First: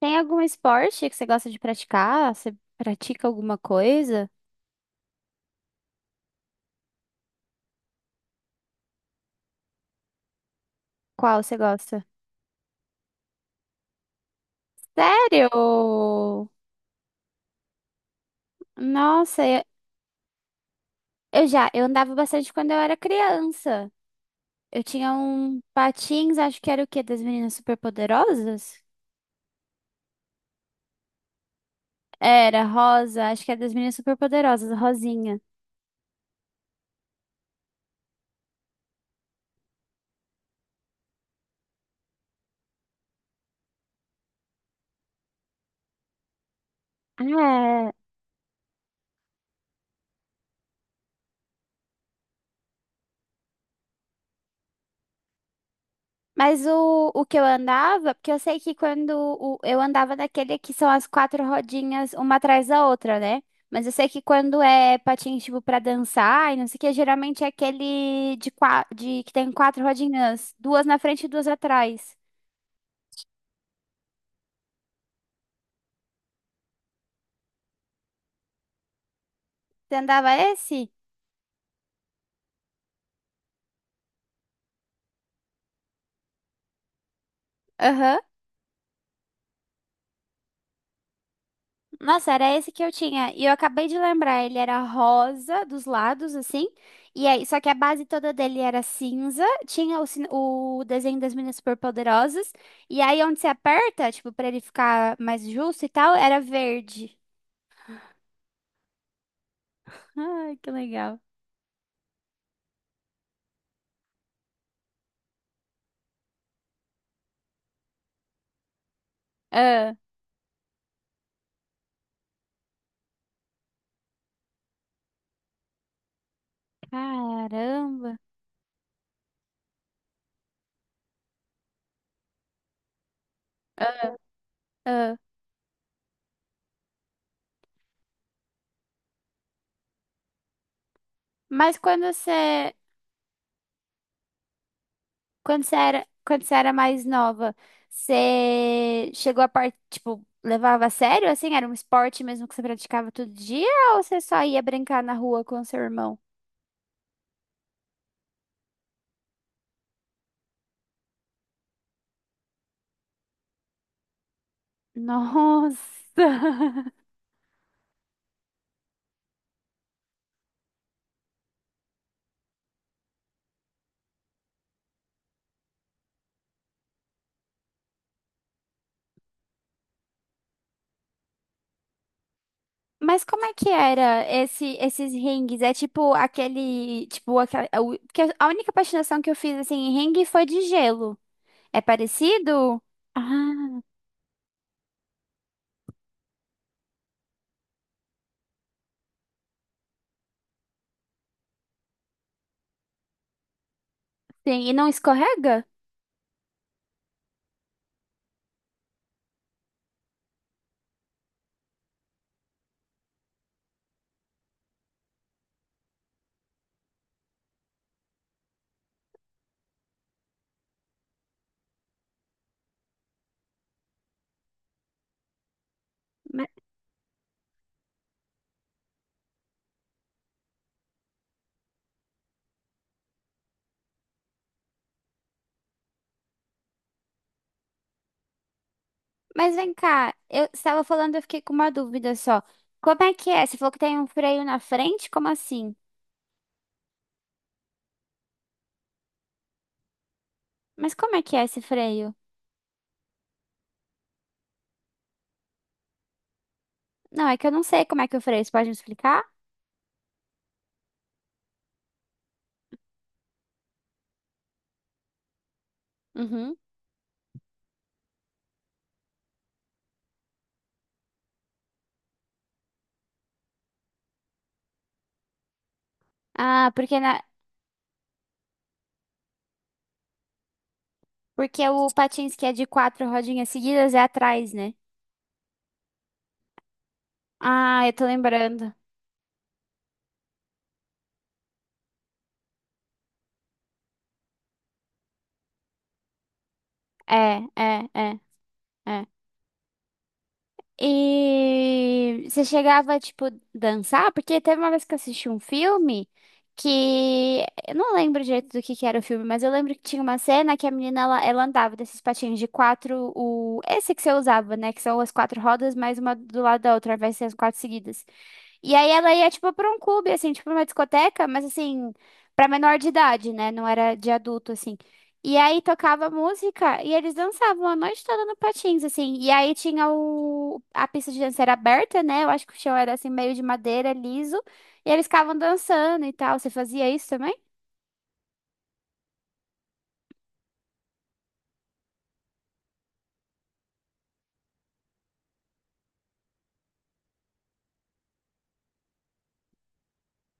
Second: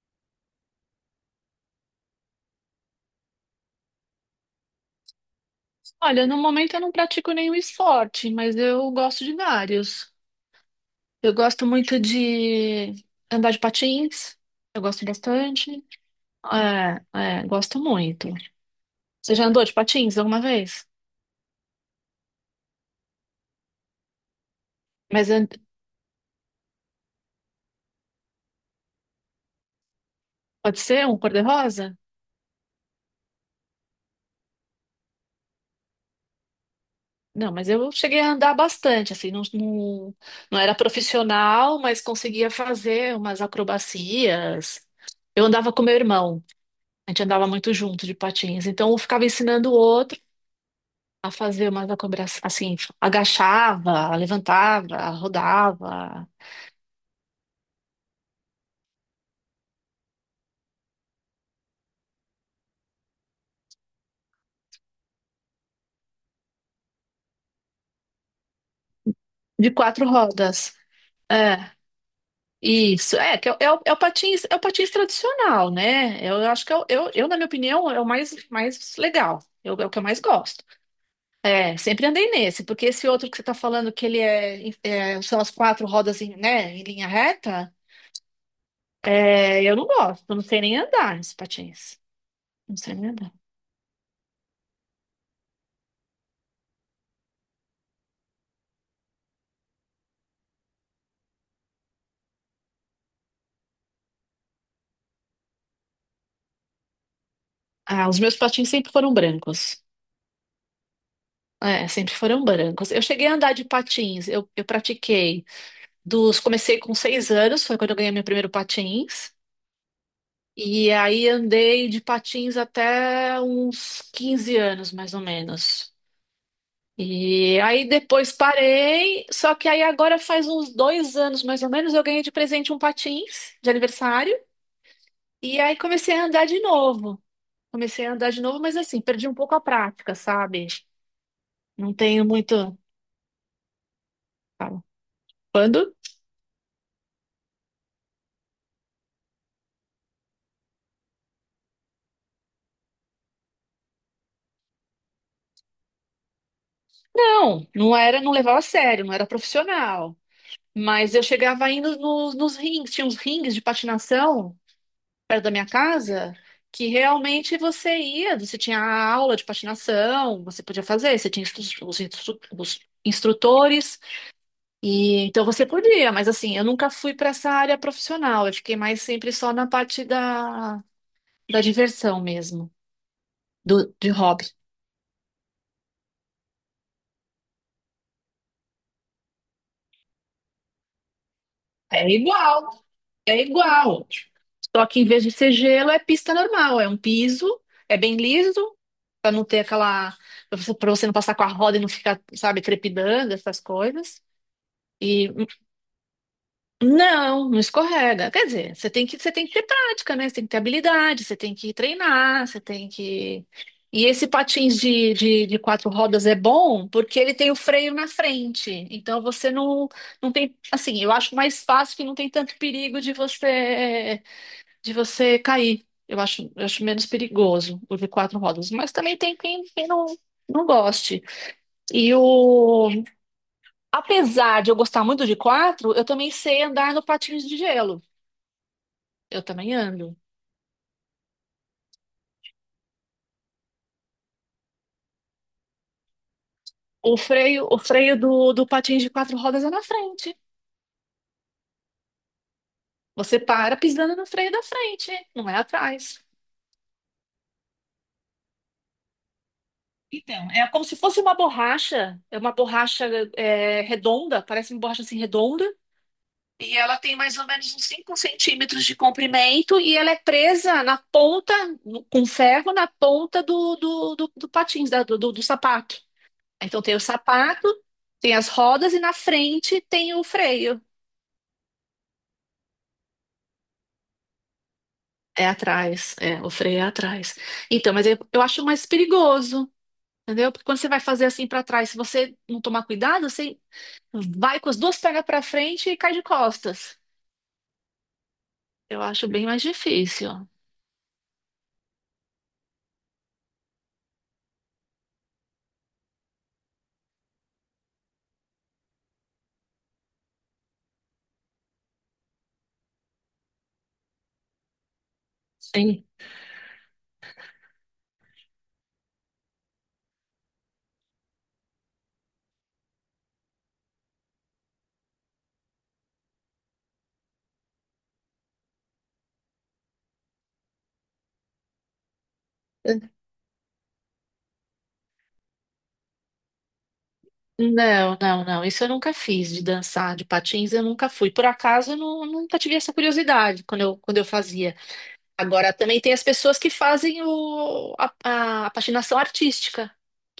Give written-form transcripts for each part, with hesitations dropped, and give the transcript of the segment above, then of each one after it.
Tem algum esporte que você gosta de praticar? Você pratica alguma coisa? Olha, no momento eu não pratico nenhum esporte, mas eu gosto de vários. Eu Qual você gosto muito gosta? de andar de patins, eu gosto Sério? bastante. É, é, gosto muito. Você Nossa, já eu andou de patins alguma vez? eu já, eu andava bastante quando eu era criança. Eu tinha Mas an- um patins, acho que era o quê? Das meninas superpoderosas? Pode ser um cor-de-rosa? Era, rosa, acho que era das meninas superpoderosas, rosinha. Não, mas eu cheguei a andar bastante, assim, não, não, não era profissional, mas conseguia fazer umas acrobacias. Eu andava com meu irmão, a gente andava muito É. junto de patins, então eu ficava ensinando o outro a fazer umas acobrações, assim, agachava, levantava, rodava, Mas o que eu andava, porque eu sei que quando eu andava daquele que são as quatro rodinhas uma atrás da outra, né? Mas eu sei que quando é patins, tipo, pra dançar e não sei o que, geralmente é aquele de, de que tem de quatro quatro rodinhas, rodas. duas na frente e duas É, atrás. isso. É, que é, o, é o é o patins tradicional, né? Eu acho que na minha opinião, é o mais legal. É o Você que eu mais andava gosto. esse? É, sempre andei nesse, porque esse outro que você tá falando que ele são as quatro rodas né, em linha reta, Aham. é, eu não gosto, eu não sei nem andar nesse patins. Nossa, era esse Não que eu sei nem tinha. andar. E eu acabei de lembrar, ele era rosa dos lados, assim. E aí, só que a base toda dele era cinza. Tinha o, o desenho das meninas superpoderosas. E aí, onde você aperta, tipo, pra ele ficar mais justo e tal, era verde. Ah, os meus patins sempre foram brancos. Ai, que legal. É, sempre foram brancos. Eu cheguei a andar de patins, eu pratiquei comecei com 6 anos, foi quando eu ganhei meu primeiro patins, Ah, e aí andei de patins até uns 15 anos, mais ou menos. E aí caramba. depois parei, só que aí agora faz uns 2 anos, mais ou menos, eu ganhei de presente um patins de Ah, aniversário, ah. e aí comecei a andar de novo. Comecei a andar de novo, mas assim, perdi um pouco a prática, sabe? Mas Não quando tenho você. muito. Fala. Quando? Quando você era mais nova, você chegou a parte, tipo, levava a sério, assim? Era um esporte mesmo que você praticava todo dia? Ou você só ia brincar na rua com seu irmão? Não, não era, não levava a sério, não era profissional. Mas eu chegava indo nos rings, tinha uns rings de patinação perto da minha Nossa! casa, que realmente você ia, você tinha a aula de patinação, você podia fazer, você tinha instru- os instrutores, e então você podia, mas assim, eu nunca fui para essa área profissional, eu fiquei mais sempre só na parte da diversão mesmo, Mas como é que de era hobby. esse, esses ringues? É tipo aquele, tipo, aquela, a porque a única patinação que eu fiz, assim, em ringue foi de gelo. É É parecido? igual. É Ah, igual. Só que em vez de ser gelo, é pista normal. É um piso, é bem liso, pra não ter aquela. Pra você não passar com a roda e não ficar, sabe, trepidando, essas coisas. sim. E não E escorrega? não, não escorrega. Quer dizer, você tem que ter prática, né? Você tem que ter habilidade, você tem que treinar, você tem que. E esse patins de quatro rodas é bom porque ele tem o freio na frente. Então você não, não tem. Assim, eu acho mais fácil que não tem tanto perigo de você cair. Eu acho menos perigoso o de quatro rodas, mas também tem quem não, não goste. E o, Apesar de eu gostar muito de quatro, eu também sei andar no patins de gelo. Eu Mas vem também cá, ando. eu estava falando, eu fiquei com uma dúvida só. Como é que é? Você falou que tem um freio na frente? Como assim? O freio do patins de quatro rodas é na frente. Mas como é que é esse freio? Você para pisando no freio da frente, não é atrás. Não, é que eu não sei como é que é o freio. Você pode me explicar? Então, é como se fosse uma borracha, é uma borracha redonda, parece uma borracha assim redonda. Uhum. E ela tem mais ou menos uns 5 centímetros de comprimento e ela é presa na ponta, com ferro, na ponta do patins, do sapato. Ah, Então tem porque o na... sapato, tem as rodas e na frente tem o freio. Porque o patins que é de quatro rodinhas seguidas é atrás, né? É atrás, é, o freio é atrás. Ah, eu Então, tô mas eu acho lembrando. mais perigoso, entendeu? Porque quando você vai fazer assim para trás, se você não tomar cuidado, você vai com as duas pernas para frente e cai de costas. É, é, é, Eu é. acho bem mais difícil. E você chegava, tipo, dançar? Porque teve uma vez que eu assisti um filme que... Eu não lembro direito do que era o filme, mas eu lembro que tinha uma cena que a menina, ela andava desses patinhos de quatro... O... Esse que você usava, né? Que são as quatro rodas, mais Sim. uma do lado da outra, vai ser as quatro seguidas. E aí ela ia, tipo, pra um clube, assim, tipo, uma discoteca, mas, assim, pra menor de idade, né? Não era de adulto, assim. E aí tocava música e eles dançavam a noite toda no patins, assim. E aí tinha o... A pista de dança era aberta, né? Eu acho que o chão era, assim, meio de madeira, liso. E eles ficavam dançando e tal. Você fazia isso também? Não, não, não. Isso eu nunca fiz de dançar de patins, eu nunca fui. Por acaso, eu nunca tive essa curiosidade quando eu fazia. Agora, também tem as pessoas que fazem a patinação artística,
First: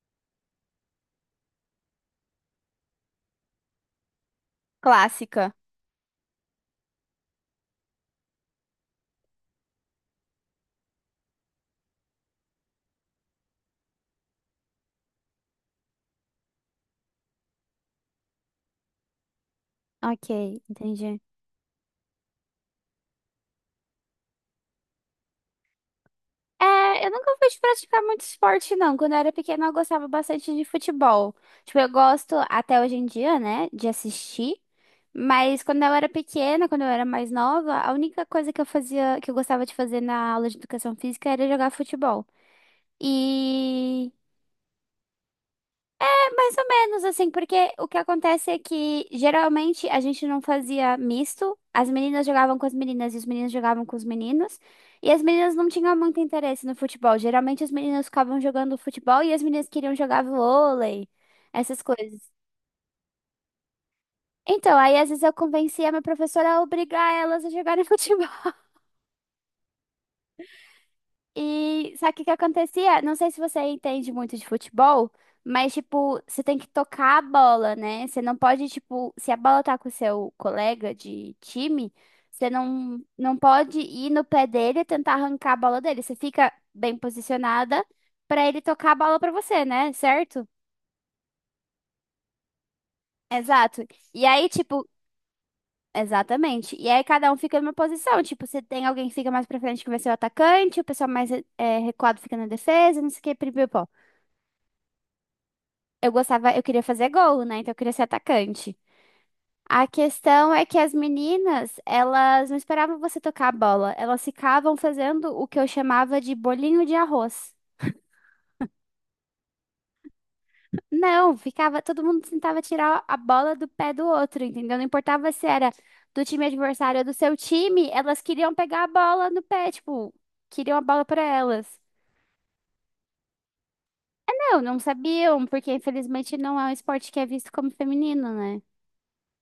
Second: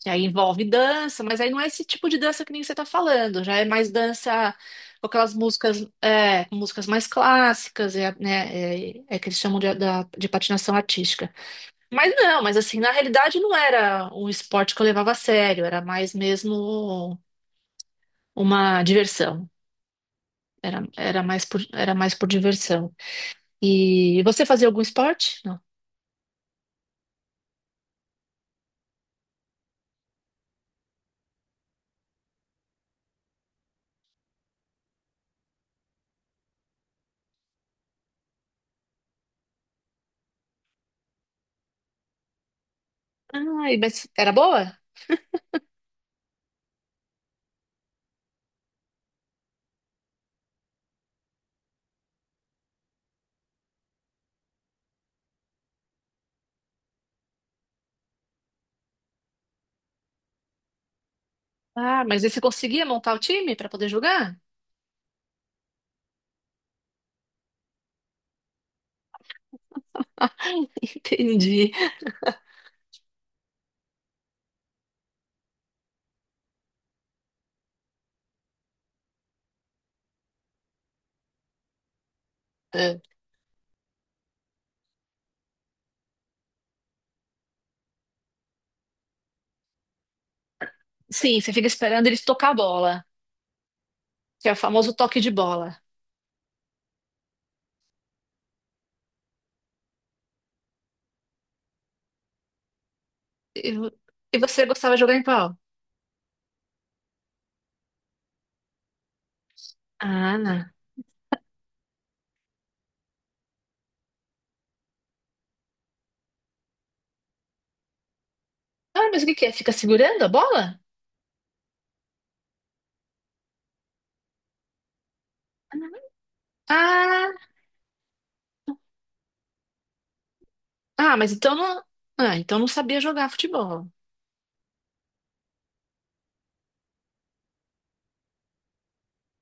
que aí envolve dança, mas aí não é esse tipo de dança que nem você está falando. Já é mais dança com aquelas Clássica. músicas, é, com músicas mais clássicas, é que eles chamam de patinação artística. Mas não, mas assim, na realidade não era um esporte que eu levava a sério, era mais mesmo uma diversão. Ok, Era, entendi. era mais por, era mais por diversão. E você fazia algum esporte? Não. É, eu nunca fui de praticar muito esporte, não. Quando eu era pequena, eu gostava bastante de futebol. Tipo, eu gosto até hoje em dia, né, de assistir. Mas quando eu era pequena, quando eu era mais nova, a única coisa que eu fazia, que eu gostava de fazer na aula de educação física era jogar futebol. Ai, mas E era boa? mais ou menos, assim, porque o que acontece é que geralmente a gente não fazia misto, as meninas jogavam com as meninas e os meninos jogavam com os meninos, e as meninas não tinham muito interesse no futebol. Geralmente as meninas ficavam jogando futebol e as meninas queriam jogar vôlei, essas Ah, mas aí coisas. você conseguia montar o time para poder jogar? Então, aí às vezes eu convencia a minha professora a obrigar elas a jogarem futebol. Entendi. E sabe o que acontecia? Não sei se você entende muito de futebol, mas, tipo, você tem que tocar a bola, né? Você não pode, tipo, se a bola tá com o seu colega de time, você não, É. não pode ir no pé dele e tentar arrancar a bola dele. Você fica bem posicionada pra ele tocar a bola pra você, né? Certo? Sim, você fica esperando eles tocar a bola, Exato. E aí, que é o tipo, famoso toque de bola. exatamente. E aí cada um fica numa posição. Tipo, se tem alguém que fica mais pra frente que vai ser o atacante, o pessoal mais eh, recuado fica na defesa, não sei o que, E, pipipó. vo- e você gostava de jogar em qual? Eu gostava, eu queria fazer gol, né? Então eu queria ser atacante. A Ah, questão não. é que as meninas, elas não esperavam você tocar a bola, elas ficavam fazendo o que eu chamava de bolinho de arroz. Ah, mas o que que é? Fica segurando a bola? Não, ficava, todo mundo tentava tirar a bola do pé do outro, entendeu? Não importava se era do time adversário ou do Ah, seu time, elas queriam pegar a bola no pé, tipo, queriam a bola ah, para mas então elas. não, então não sabia jogar futebol. Não, não sabiam, porque infelizmente não é um esporte que é visto como feminino, né?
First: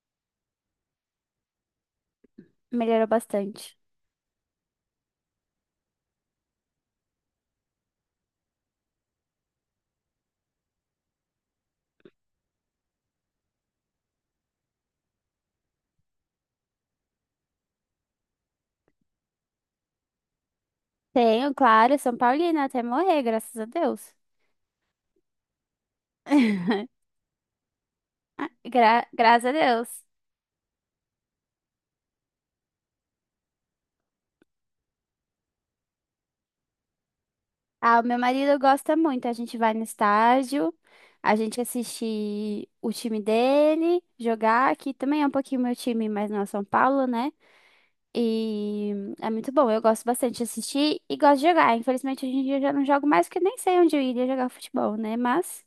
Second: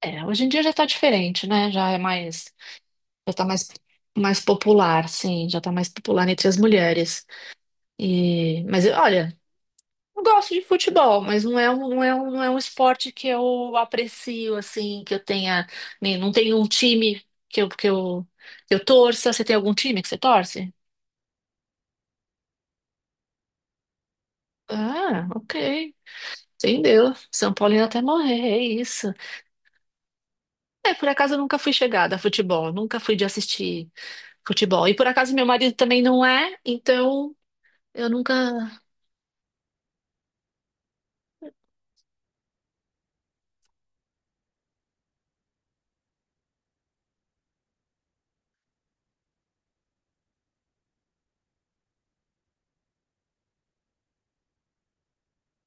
É, hoje em dia já tá diferente, né? Já é mais. Melhorou Já tá mais, bastante. mais popular, sim, já tá mais popular entre as mulheres. Olha, eu gosto de futebol, mas não é um, não é um, não é um esporte que eu aprecio, assim, que eu tenha. Não tenho um time que eu torça. Você tem algum time que você torce? Tenho, claro, São Paulina até morrer, graças a Deus. Ah, ok. Entendeu? São Paulino até morrer, é Gra- isso. graças a Deus. É, por acaso eu nunca fui chegada a futebol, nunca fui de assistir futebol. E por acaso meu marido também não é, então Ah, o eu meu nunca. marido gosta muito. A gente vai no estádio, a gente assiste o time dele jogar, que também é um pouquinho meu time, mas não é São Paulo, né? E é muito bom. Eu gosto bastante de assistir e gosto de jogar. Infelizmente, hoje em dia eu já não jogo mais porque nem sei onde eu iria jogar futebol, né? Mas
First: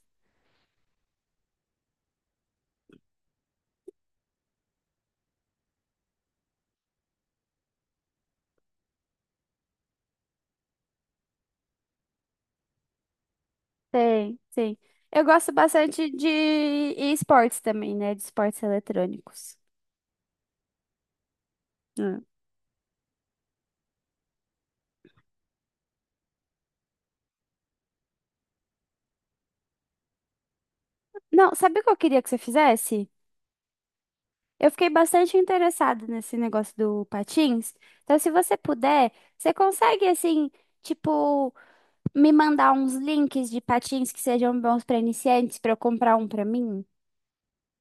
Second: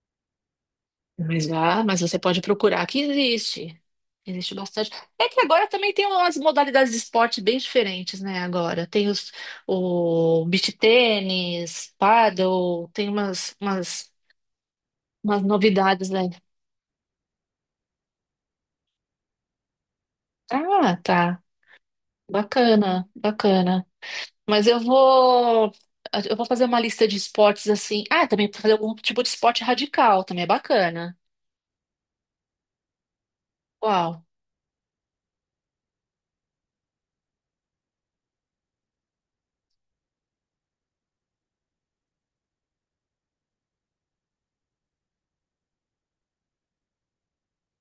Mas você pode procurar que existe. Existe bastante. É que agora também tem umas modalidades de esporte bem diferentes, né? Agora tem o beach tênis, paddle, tem umas, umas, tem, sim. Eu umas gosto novidades, bastante de né? e esportes também, né? De esportes eletrônicos. Ah, tá. Ah. Bacana, bacana. Mas eu vou fazer uma lista de esportes assim. Ah, também fazer algum tipo de esporte radical, também é bacana. Não, sabe o que eu queria que você fizesse? Uau. Eu fiquei bastante interessada nesse negócio do patins. Então, se você puder, você consegue, assim, tipo, me mandar uns links de patins que sejam bons para iniciantes para eu comprar um para mim?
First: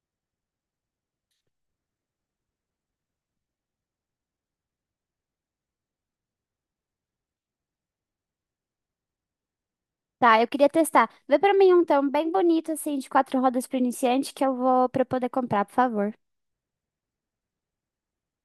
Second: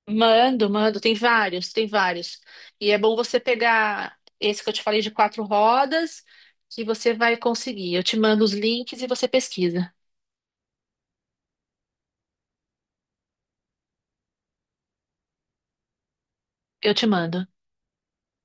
Mando, mando, tem vários, tem vários. E é bom você pegar esse que eu te falei de quatro rodas, que você vai conseguir. Eu te mando os links e você pesquisa. Tá, eu queria testar. Vê para mim um tão bem bonito, assim, de quatro rodas para iniciante que eu vou para poder comprar, por favor. Eu te mando.